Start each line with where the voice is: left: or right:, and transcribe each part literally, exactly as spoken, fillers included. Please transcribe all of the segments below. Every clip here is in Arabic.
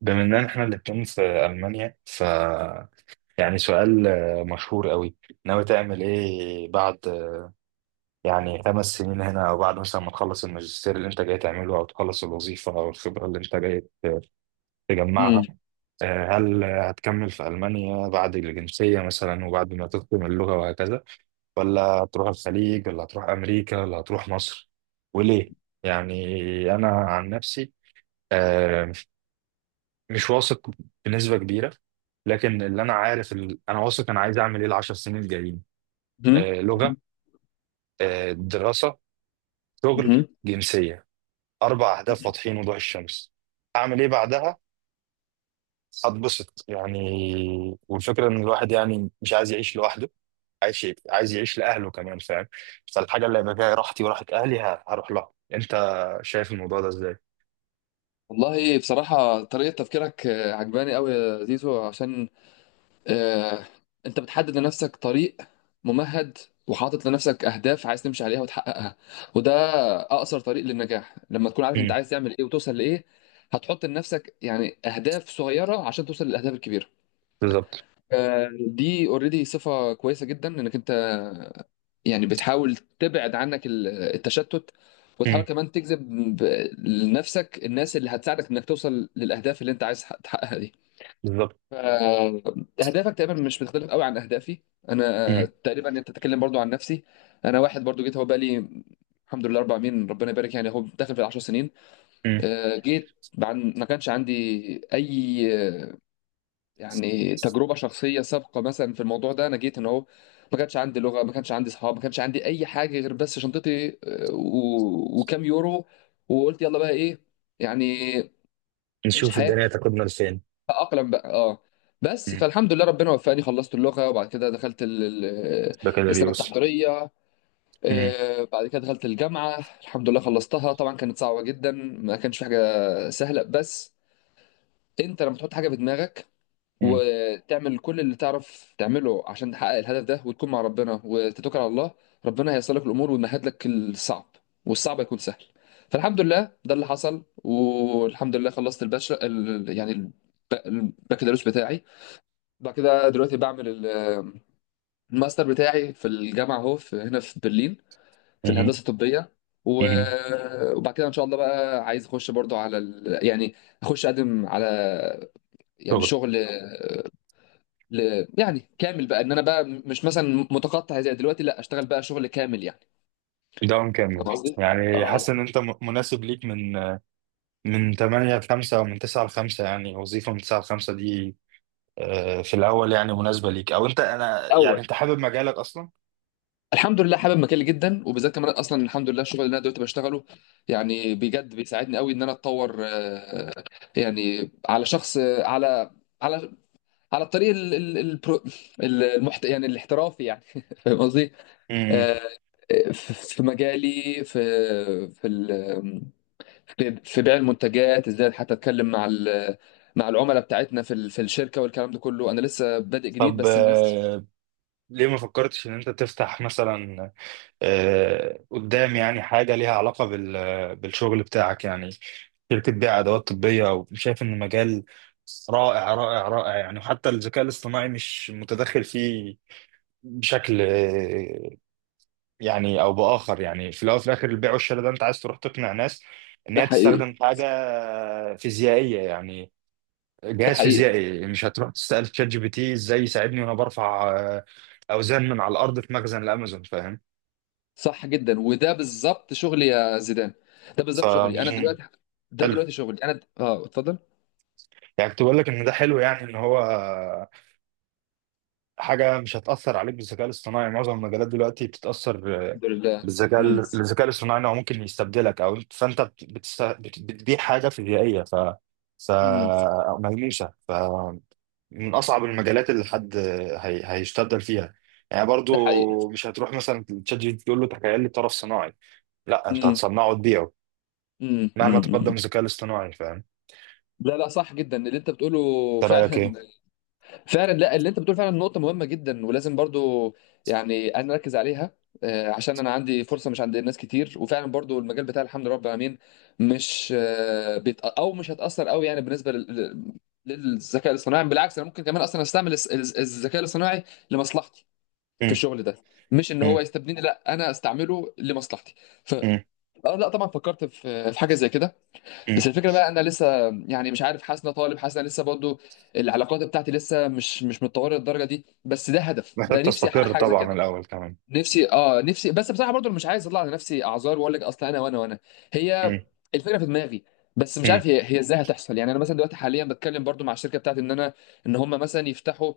right: بما ان احنا الاتنين في المانيا، ف يعني سؤال آه، مشهور قوي. ناوي تعمل ايه بعد يعني خمس سنين هنا، او بعد مثلا ما تخلص الماجستير اللي انت جاي تعمله، او تخلص الوظيفه او الخبره اللي انت جاي ت-
left: مم.
right: تجمعها. آه، هل هتكمل في المانيا بعد الجنسيه مثلا وبعد ما تتقن اللغه وهكذا، ولا هتروح الخليج ولا هتروح امريكا ولا هتروح مصر، وليه؟ يعني انا عن نفسي آه، مش واثق بنسبة كبيرة، لكن اللي انا عارف ال... انا واثق انا عايز اعمل ايه العشر سنين الجايين.
left: مم.
right: آه لغة،
left: مم.
right: آه دراسة، شغل،
left: مم.
right: جنسية. اربع اهداف واضحين وضوح الشمس. اعمل ايه بعدها؟ هتبسط يعني. والفكرة ان الواحد يعني مش عايز يعيش لوحده، عايز عايز يعيش لاهله كمان، فاهم؟ فالحاجة اللي هيبقى فيها راحتي وراحة اهلي ه- هروح لها. انت شايف الموضوع ده ازاي؟
left: والله بصراحة طريقة تفكيرك آه، عجباني قوي يا زيزو، عشان آه، انت بتحدد لنفسك طريق ممهد، وحاطط لنفسك اهداف عايز تمشي عليها وتحققها، وده اقصر طريق للنجاح لما تكون عارف انت
right: مم.
left: عايز تعمل ايه وتوصل لايه. هتحط لنفسك يعني اهداف صغيرة عشان توصل للاهداف الكبيرة.
right: بالظبط.
left: آه، دي اوريدي صفة كويسة جدا انك انت يعني بتحاول تبعد عنك ال- التشتت،
right: مم.
left: وتحاول كمان تجذب ب- لنفسك الناس اللي هتساعدك انك توصل للاهداف اللي انت عايز تحقق- تحققها دي.
right: بالظبط.
left: ف- اهدافك تقريبا مش بتختلف قوي عن اهدافي انا.
right: مم.
left: آه، تقريبا انت تتكلم برضو عن نفسي. انا واحد برضو جيت، هو بقالي الحمد لله اربع سنين ربنا يبارك، يعني هو داخل في العشر سنين.
right: مم.
left: آه، جيت، عن ما كانش عندي اي يعني تجربه شخصيه سابقه مثلا في الموضوع ده، انا جيت هنا اهو، ما كانش عندي لغه، ما كانش عندي اصحاب، ما كانش عندي اي حاجه غير بس شنطتي آه، و... وكام يورو. وقلت يلا بقى ايه يعني، عيش
right: نشوف
left: حياتك،
right: الدنيا تاخدنا لفين.
left: اقلم بقى اه. بس
right: مم.
left: فالحمد لله ربنا وفقني، خلصت اللغه، وبعد كده دخلت ال... ال-
right: ده كده
left: السنه
right: ريوس.
left: التحضيريه.
right: مم.
left: آه، بعد كده دخلت الجامعه، الحمد لله خلصتها، طبعا كانت صعبه جدا، ما كانش في حاجه سهله، بس انت لما تحط حاجه في دماغك،
right: مم.
left: وتعمل كل اللي تعرف تعمله عشان تحقق الهدف ده، وتكون مع ربنا وتتوكل على الله، ربنا هيسر لك الامور ويمهد لك الصعب، والصعب هيكون سهل. فالحمد لله ده اللي حصل، والحمد لله خلصت الباشا ال... يعني الب- البكالوريوس بتاعي. بعد كده دلوقتي بعمل ال- الماستر بتاعي في الجامعه اهو، في هنا في برلين، في
right: مم.
left: الهندسه الطبيه. و...
right: مم.
left: وبعد كده ان شاء الله بقى عايز اخش برضو على ال... يعني اخش اقدم على يعني
right: شغل.
left: شغل، ل... يعني كامل بقى، ان انا بقى مش مثلا متقطع زي دلوقتي، لا اشتغل بقى شغل كامل يعني.
right: ده مكمل.
left: فاهم قصدي؟
right: يعني حاسس ان
left: اه.
right: انت م- مناسب ليك، من من ثمانية ل خمسة او من تسعة ل خمسة، يعني وظيفه من تسعة ل خمسة دي آه، في الاول يعني مناسبه ليك؟ او انت انا يعني
left: اول،
right: انت حابب مجالك اصلا؟
left: الحمد لله حابب مجالي جدا، وبالذات كمان اصلا الحمد لله الشغل اللي انا دلوقتي بشتغله يعني بجد بيساعدني قوي ان انا اتطور. آه، يعني على شخص، آه، على على على الطريق ال- ال- البرو- ال- المحت... يعني الاحترافي يعني فاهم قصدي؟
right: مم.
left: آه، في في مجالي في في ال... في في بيع المنتجات، ازاي حتى اتكلم مع ال- مع العملاء بتاعتنا في ال- في الشركه، والكلام ده كله انا لسه بادئ جديد
right: طب
left: بس الناس.
right: آه، ليه ما فكرتش ان انت تفتح مثلا آه، قدام، يعني حاجة ليها علاقة بال- بالشغل بتاعك، يعني شركة بيع أدوات طبية، وشايف إن مجال رائع رائع رائع يعني. وحتى الذكاء الاصطناعي مش متدخل فيه بشكل آه، يعني أو بآخر، يعني في الأول وفي الآخر البيع والشراء ده أنت عايز تروح تقنع ناس إن
left: ده
right: هي تستخدم
left: حقيقي.
right: حاجة فيزيائية يعني،
left: ده
right: جهاز
left: حقيقي.
right: فيزيائي. مش هتروح تسأل تشات جي بي تي إزاي يساعدني وأنا برفع آه، أوزان من على الأرض في مخزن الأمازون، فاهم؟
left: صح جدا، وده بالظبط شغلي يا زيدان، ده بالظبط شغلي انا
right: ف
left: دلوقتي، ده
right: حلو،
left: دلوقتي شغلي انا د- اه اتفضل.
right: يعني كنت بقول لك ان ده حلو يعني ان هو حاجه مش هتاثر عليك بالذكاء الاصطناعي. معظم المجالات دلوقتي بتتاثر آه،
left: الحمد لله.
right: بالذكاء
left: امم.
right: ال- الذكاء الاصطناعي، إن هو ممكن يستبدلك، او أنت- فانت بت- بتست... بت- بتبيع حاجه فيزيائيه، ف ف
left: امم.
right: أو ملموسه، ف من اصعب المجالات اللي حد هي... هيستبدل فيها. يعني
left: ده حقيقي.
right: برضو مش هتروح مثلا تشات جي بي تي تقول له تخيل لي طرف صناعي، لا انت
left: امم.
right: هتصنعه وتبيعه
left: امم.
right: مهما تقدم
left: امم.
right: الذكاء الاصطناعي، فاهم؟
left: لا لا، صح جدا اللي انت بتقوله.
right: انت رايك ايه؟
left: فعلا فعلا، لا اللي انت بتقول فعلا نقطة مهمة جدا، ولازم برضو يعني انا اركز عليها. آه، عشان انا عندي فرصة مش عند ناس كتير، وفعلا برضو المجال بتاع الحمد لله رب العالمين مش آه، بيت، او مش هتأثر قوي يعني بالنسبة لل- للذكاء الاصطناعي. بالعكس، انا ممكن كمان اصلا استعمل الس- الس- الذكاء الاصطناعي لمصلحتي في
right: مم.
left: الشغل ده، مش ان هو
right: مم.
left: يستبدلني، لا انا استعمله لمصلحتي. ف آه، لا طبعا فكرت في في حاجة زي كده،
right: مم.
left: بس الفكره بقى انا لسه يعني مش عارف، حاسس إن أنا طالب، حاسس إن أنا لسه برضو العلاقات بتاعتي لسه مش مش متطوره للدرجه دي، بس ده هدف،
right: محتاج
left: ده نفسي احقق
right: تستقر
left: حاجه زي
right: طبعا
left: كده.
right: الأول كمان.
left: نفسي اه، نفسي، بس بصراحه برضو أنا مش عايز اطلع على نفسي اعذار واقول لك اصل انا وانا وانا، هي
right: مم.
left: الفكره في دماغي، بس مش
right: مم.
left: عارف هي هي ازاي هتحصل. يعني انا مثلا دلوقتي حاليا بتكلم برضو مع الشركه بتاعتي ان انا ان هم مثلا يفتحوا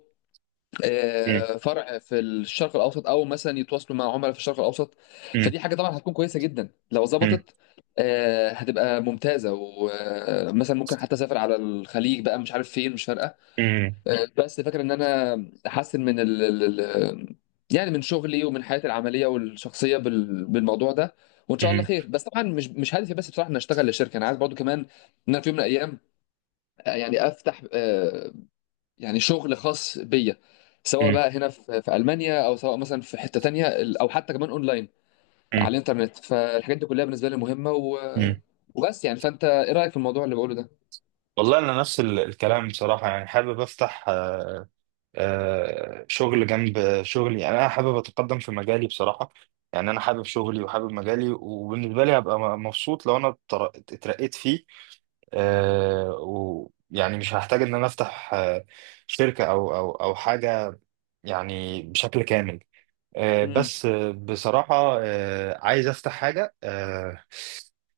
right: مم.
left: آه، فرع في الشرق الاوسط، او مثلا يتواصلوا مع عملاء في الشرق الاوسط،
right: مم.
left: فدي حاجه طبعا هتكون كويسه جدا لو
right: مم.
left: ظبطت. آه، هتبقى ممتازه، ومثلا ممكن حتى اسافر على الخليج بقى، مش عارف فين، مش فارقه.
right: مم.
left: آه، بس فاكر ان انا احسن من ال ال- ال- يعني من شغلي ومن حياتي العمليه والشخصيه بال- بالموضوع ده، وان شاء الله
right: مم.
left: خير. بس طبعا مش مش هدفي بس بصراحه ان اشتغل لشركه، انا عايز برضو كمان ان انا في يوم من الايام آه، يعني افتح، آه، يعني شغل خاص بيا، سواء
right: مم.
left: بقى هنا في في المانيا، او سواء مثلا في حته تانية ال- او حتى كمان اونلاين على
right: مم.
left: الانترنت. فالحاجات دي كلها بالنسبه لي مهمه و...
right: مم.
left: وبس يعني، فانت ايه رايك في الموضوع اللي بقوله ده؟
right: والله أنا نفس ال- الكلام بصراحة. يعني حابب أفتح آه، شغل جنب شغلي. يعني أنا حابب أتقدم في مجالي بصراحة. يعني أنا حابب شغلي وحابب مجالي، وبالنسبة لي هبقى م- مبسوط لو أنا اتر- اترقيت فيه، آه، ويعني مش هحتاج إن أنا أفتح آه، شركة أو أو أو حاجة يعني بشكل كامل. آه،
left: امم.
right: بس آه، بصراحة آه، عايز أفتح حاجة آه،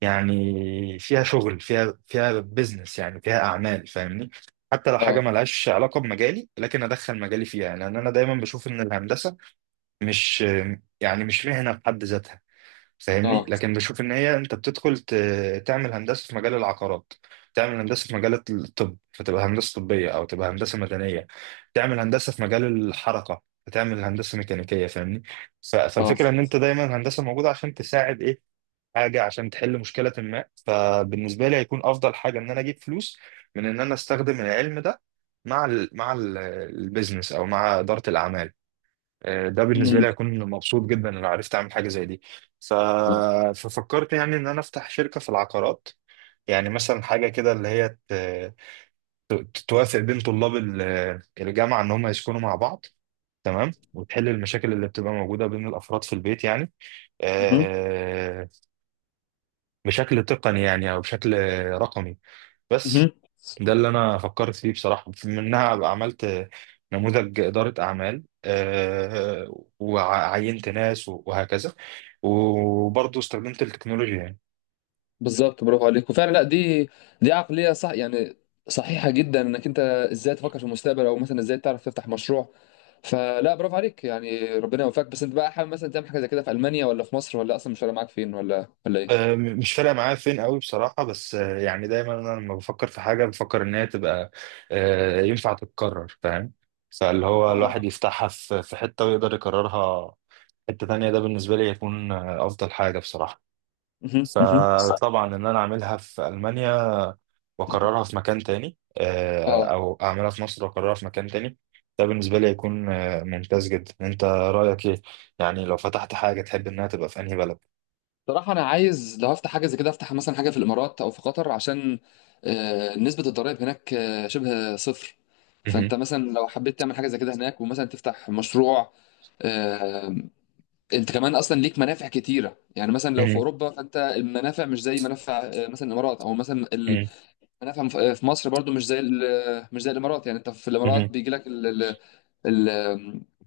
right: يعني فيها شغل، فيها فيها بيزنس يعني فيها أعمال، فاهمني؟ حتى لو حاجة
left: اه.
right: ملهاش علاقة بمجالي، لكن أدخل مجالي فيها، لأن أنا دايما بشوف إن الهندسة مش آه، يعني مش مهنة بحد ذاتها، فاهمني؟
left: اه.
right: لكن بشوف ان هي انت بتدخل ت- تعمل هندسه في مجال العقارات، تعمل هندسه في مجال الطب فتبقى هندسه طبيه او تبقى هندسه مدنيه، تعمل هندسه في مجال الحركه فتعمل هندسه ميكانيكيه، فاهمني؟ ف-
left: اه.
right: فالفكره ان انت دايما الهندسه موجوده عشان تساعد ايه، حاجه عشان تحل مشكله ما. فبالنسبه لي هيكون افضل حاجه ان انا اجيب فلوس من ان انا استخدم العلم ده مع ال مع ال- البيزنس او مع اداره الاعمال. آه، ده بالنسبه
left: امم.
right: لي هكون مبسوط جدا لو عرفت اعمل حاجه زي دي. ف...
left: اه.
right: ففكرت يعني ان انا افتح شركه في العقارات، يعني مثلا حاجه كده اللي هي ت... ت- توافق بين طلاب ال- الجامعه ان هم يسكنوا مع بعض، تمام. وتحل المشاكل اللي بتبقى موجوده بين الافراد في البيت يعني،
left: مهم.
right: آه، بشكل تقني يعني او بشكل رقمي بس.
left: مهم.
right: ده اللي انا فكرت فيه بصراحه، منها أبقى عملت نموذج اداره اعمال، آه، وعينت ناس وهكذا، وبرضه استخدمت التكنولوجيا يعني.
left: بالظبط، برافو عليك، وفعلا لا دي دي عقليه صح يعني، صحيحه جدا، انك انت ازاي تفكر في المستقبل، او مثلا ازاي تعرف تفتح مشروع. فلا، برافو عليك، يعني ربنا يوفقك. بس انت بقى حابب مثلا تعمل حاجه زي كده في المانيا، ولا في مصر، ولا اصلا مش فارق معاك فين، ولا ولا ايه؟
right: آه، مش فارقه معايا فين قوي بصراحه، بس آه، يعني دايما انا لما بفكر في حاجه، بفكر ان هي تبقى آه، ينفع تتكرر، فاهم؟ فاللي هو الواحد
left: اه.
right: يفتحها في في حته ويقدر يكررها حته تانيه، ده بالنسبه لي يكون آه، افضل حاجه بصراحه.
left: مهم، مهم.
right: فطبعا ان انا اعملها في المانيا واكررها في مكان تاني، آه،
left: اه.
right: او اعملها في مصر واكررها في مكان تاني، ده بالنسبه لي هيكون آه، ممتاز جدا. انت رايك ايه؟ يعني لو فتحت حاجه تحب انها تبقى في انهي بلد؟
left: صراحة أنا عايز لو هفتح حاجة زي كده، أفتح مثلا حاجة في الإمارات أو في قطر، عشان آه، نسبة الضرائب هناك آه، شبه صفر. فأنت
right: مهم.
left: مثلا لو حبيت تعمل حاجة زي كده هناك، ومثلا تفتح مشروع، آه، انت كمان اصلا ليك منافع كتيره، يعني مثلا لو في
right: مهم.
left: اوروبا فانت المنافع مش زي منافع آه، مثلا الامارات، او مثلا
right: مهم.
left: المنافع في مصر برضو مش زي ال- مش زي الامارات. يعني انت في
right: مهم.
left: الامارات بيجي لك ال-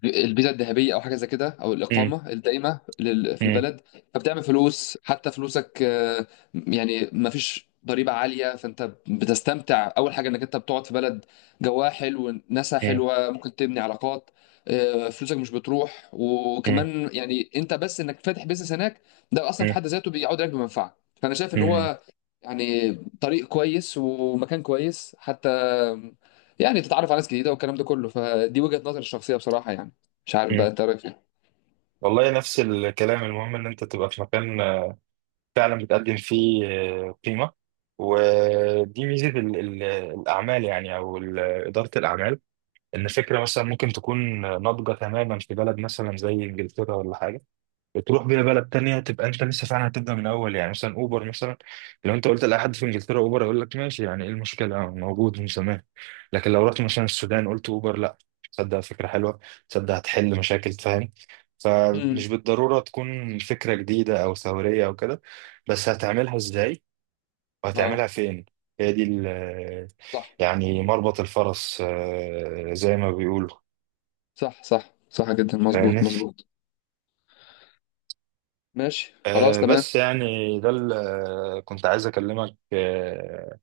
left: الفيزا الذهبيه او حاجه زي كده، او
right: مهم.
left: الاقامه الدائمه لل- في
right: مهم.
left: البلد. فبتعمل فلوس، حتى فلوسك آه، يعني ما فيش ضريبه عاليه، فانت بتستمتع اول حاجه انك انت بتقعد في بلد جواها حلو، ناسها
right: مهم.
left: حلوه، ممكن تبني علاقات. آه، فلوسك مش بتروح،
right: مهم.
left: وكمان يعني انت بس انك فاتح بيزنس هناك ده اصلا في حد ذاته بيعود عليك بمنفعه. فانا شايف ان
right: مهم.
left: هو يعني طريق كويس، ومكان كويس حتى يعني تتعرف على ناس جديده والكلام ده كله. فدي وجهه نظري الشخصيه بصراحه يعني، مش عارف
right: مهم.
left: بقى انت رايك ايه.
right: والله نفس الكلام. المهم ان انت تبقى في مكان آه، فعلا بتقدم فيه آه، قيمه. ودي ميزه ال- ال- الاعمال، يعني او ال- اداره الاعمال، ان فكره مثلا ممكن تكون ناضجه تماما في بلد مثلا زي انجلترا ولا حاجه، بتروح بيها بلد تانية تبقى انت لسه فعلا هتبدا من الاول. يعني مثلا اوبر مثلا، لو انت قلت لاي حد في انجلترا اوبر يقول لك ماشي، يعني ايه المشكله؟ آه، موجود من زمان. لكن لو رحت مثلا السودان قلت اوبر، لا، تصدق فكره حلوه، تصدق هتحل مشاكل، فاهم؟ فمش
left: امم.
right: بالضروره تكون فكره جديده او ثوريه او كده، بس هتعملها ازاي
left: اه.
right: وهتعملها فين، هي دي ال-
left: صح
right: يعني مربط الفرس آه، زي ما بيقولوا،
left: صح صح، صح جدا،
right: فاهمني؟
left: مظبوط مظبوط. ماشي خلاص
right: آه
left: تمام.
right: بس يعني ده اللي كنت عايز اكلمك آه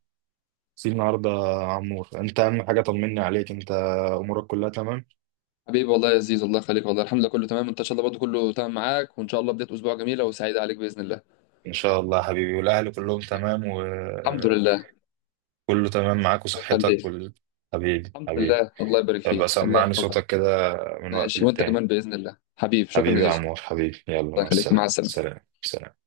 right: فيه النهارده يا عمور. انت اهم حاجه، طمني عليك، انت امورك كلها تمام؟
left: حبيبي والله يا عزيز، الله يخليك. والله الحمد لله كله تمام. انت ان شاء الله برضه كله تمام معاك، وان شاء الله بدايه اسبوع جميله وسعيده عليك باذن الله.
right: ان شاء الله يا حبيبي، والاهل كلهم تمام
left: الحمد
right: وكله
left: لله.
right: تمام معاك
left: الله
right: وصحتك
left: يخليك.
right: وال... حبيبي
left: الحمد
right: حبيبي.
left: لله، الله يبارك
right: ابقى
left: فيك، الله
right: سمعني
left: يحفظك.
right: صوتك كده من وقت
left: ماشي وانت
right: للتاني.
left: كمان باذن الله حبيبي، شكرا يا
right: حبيبي يا
left: زيزو.
right: عمور حبيبي، يلا
left: الله
right: مع
left: يخليك، مع
right: السلامه،
left: السلامه.
right: سلام سلام.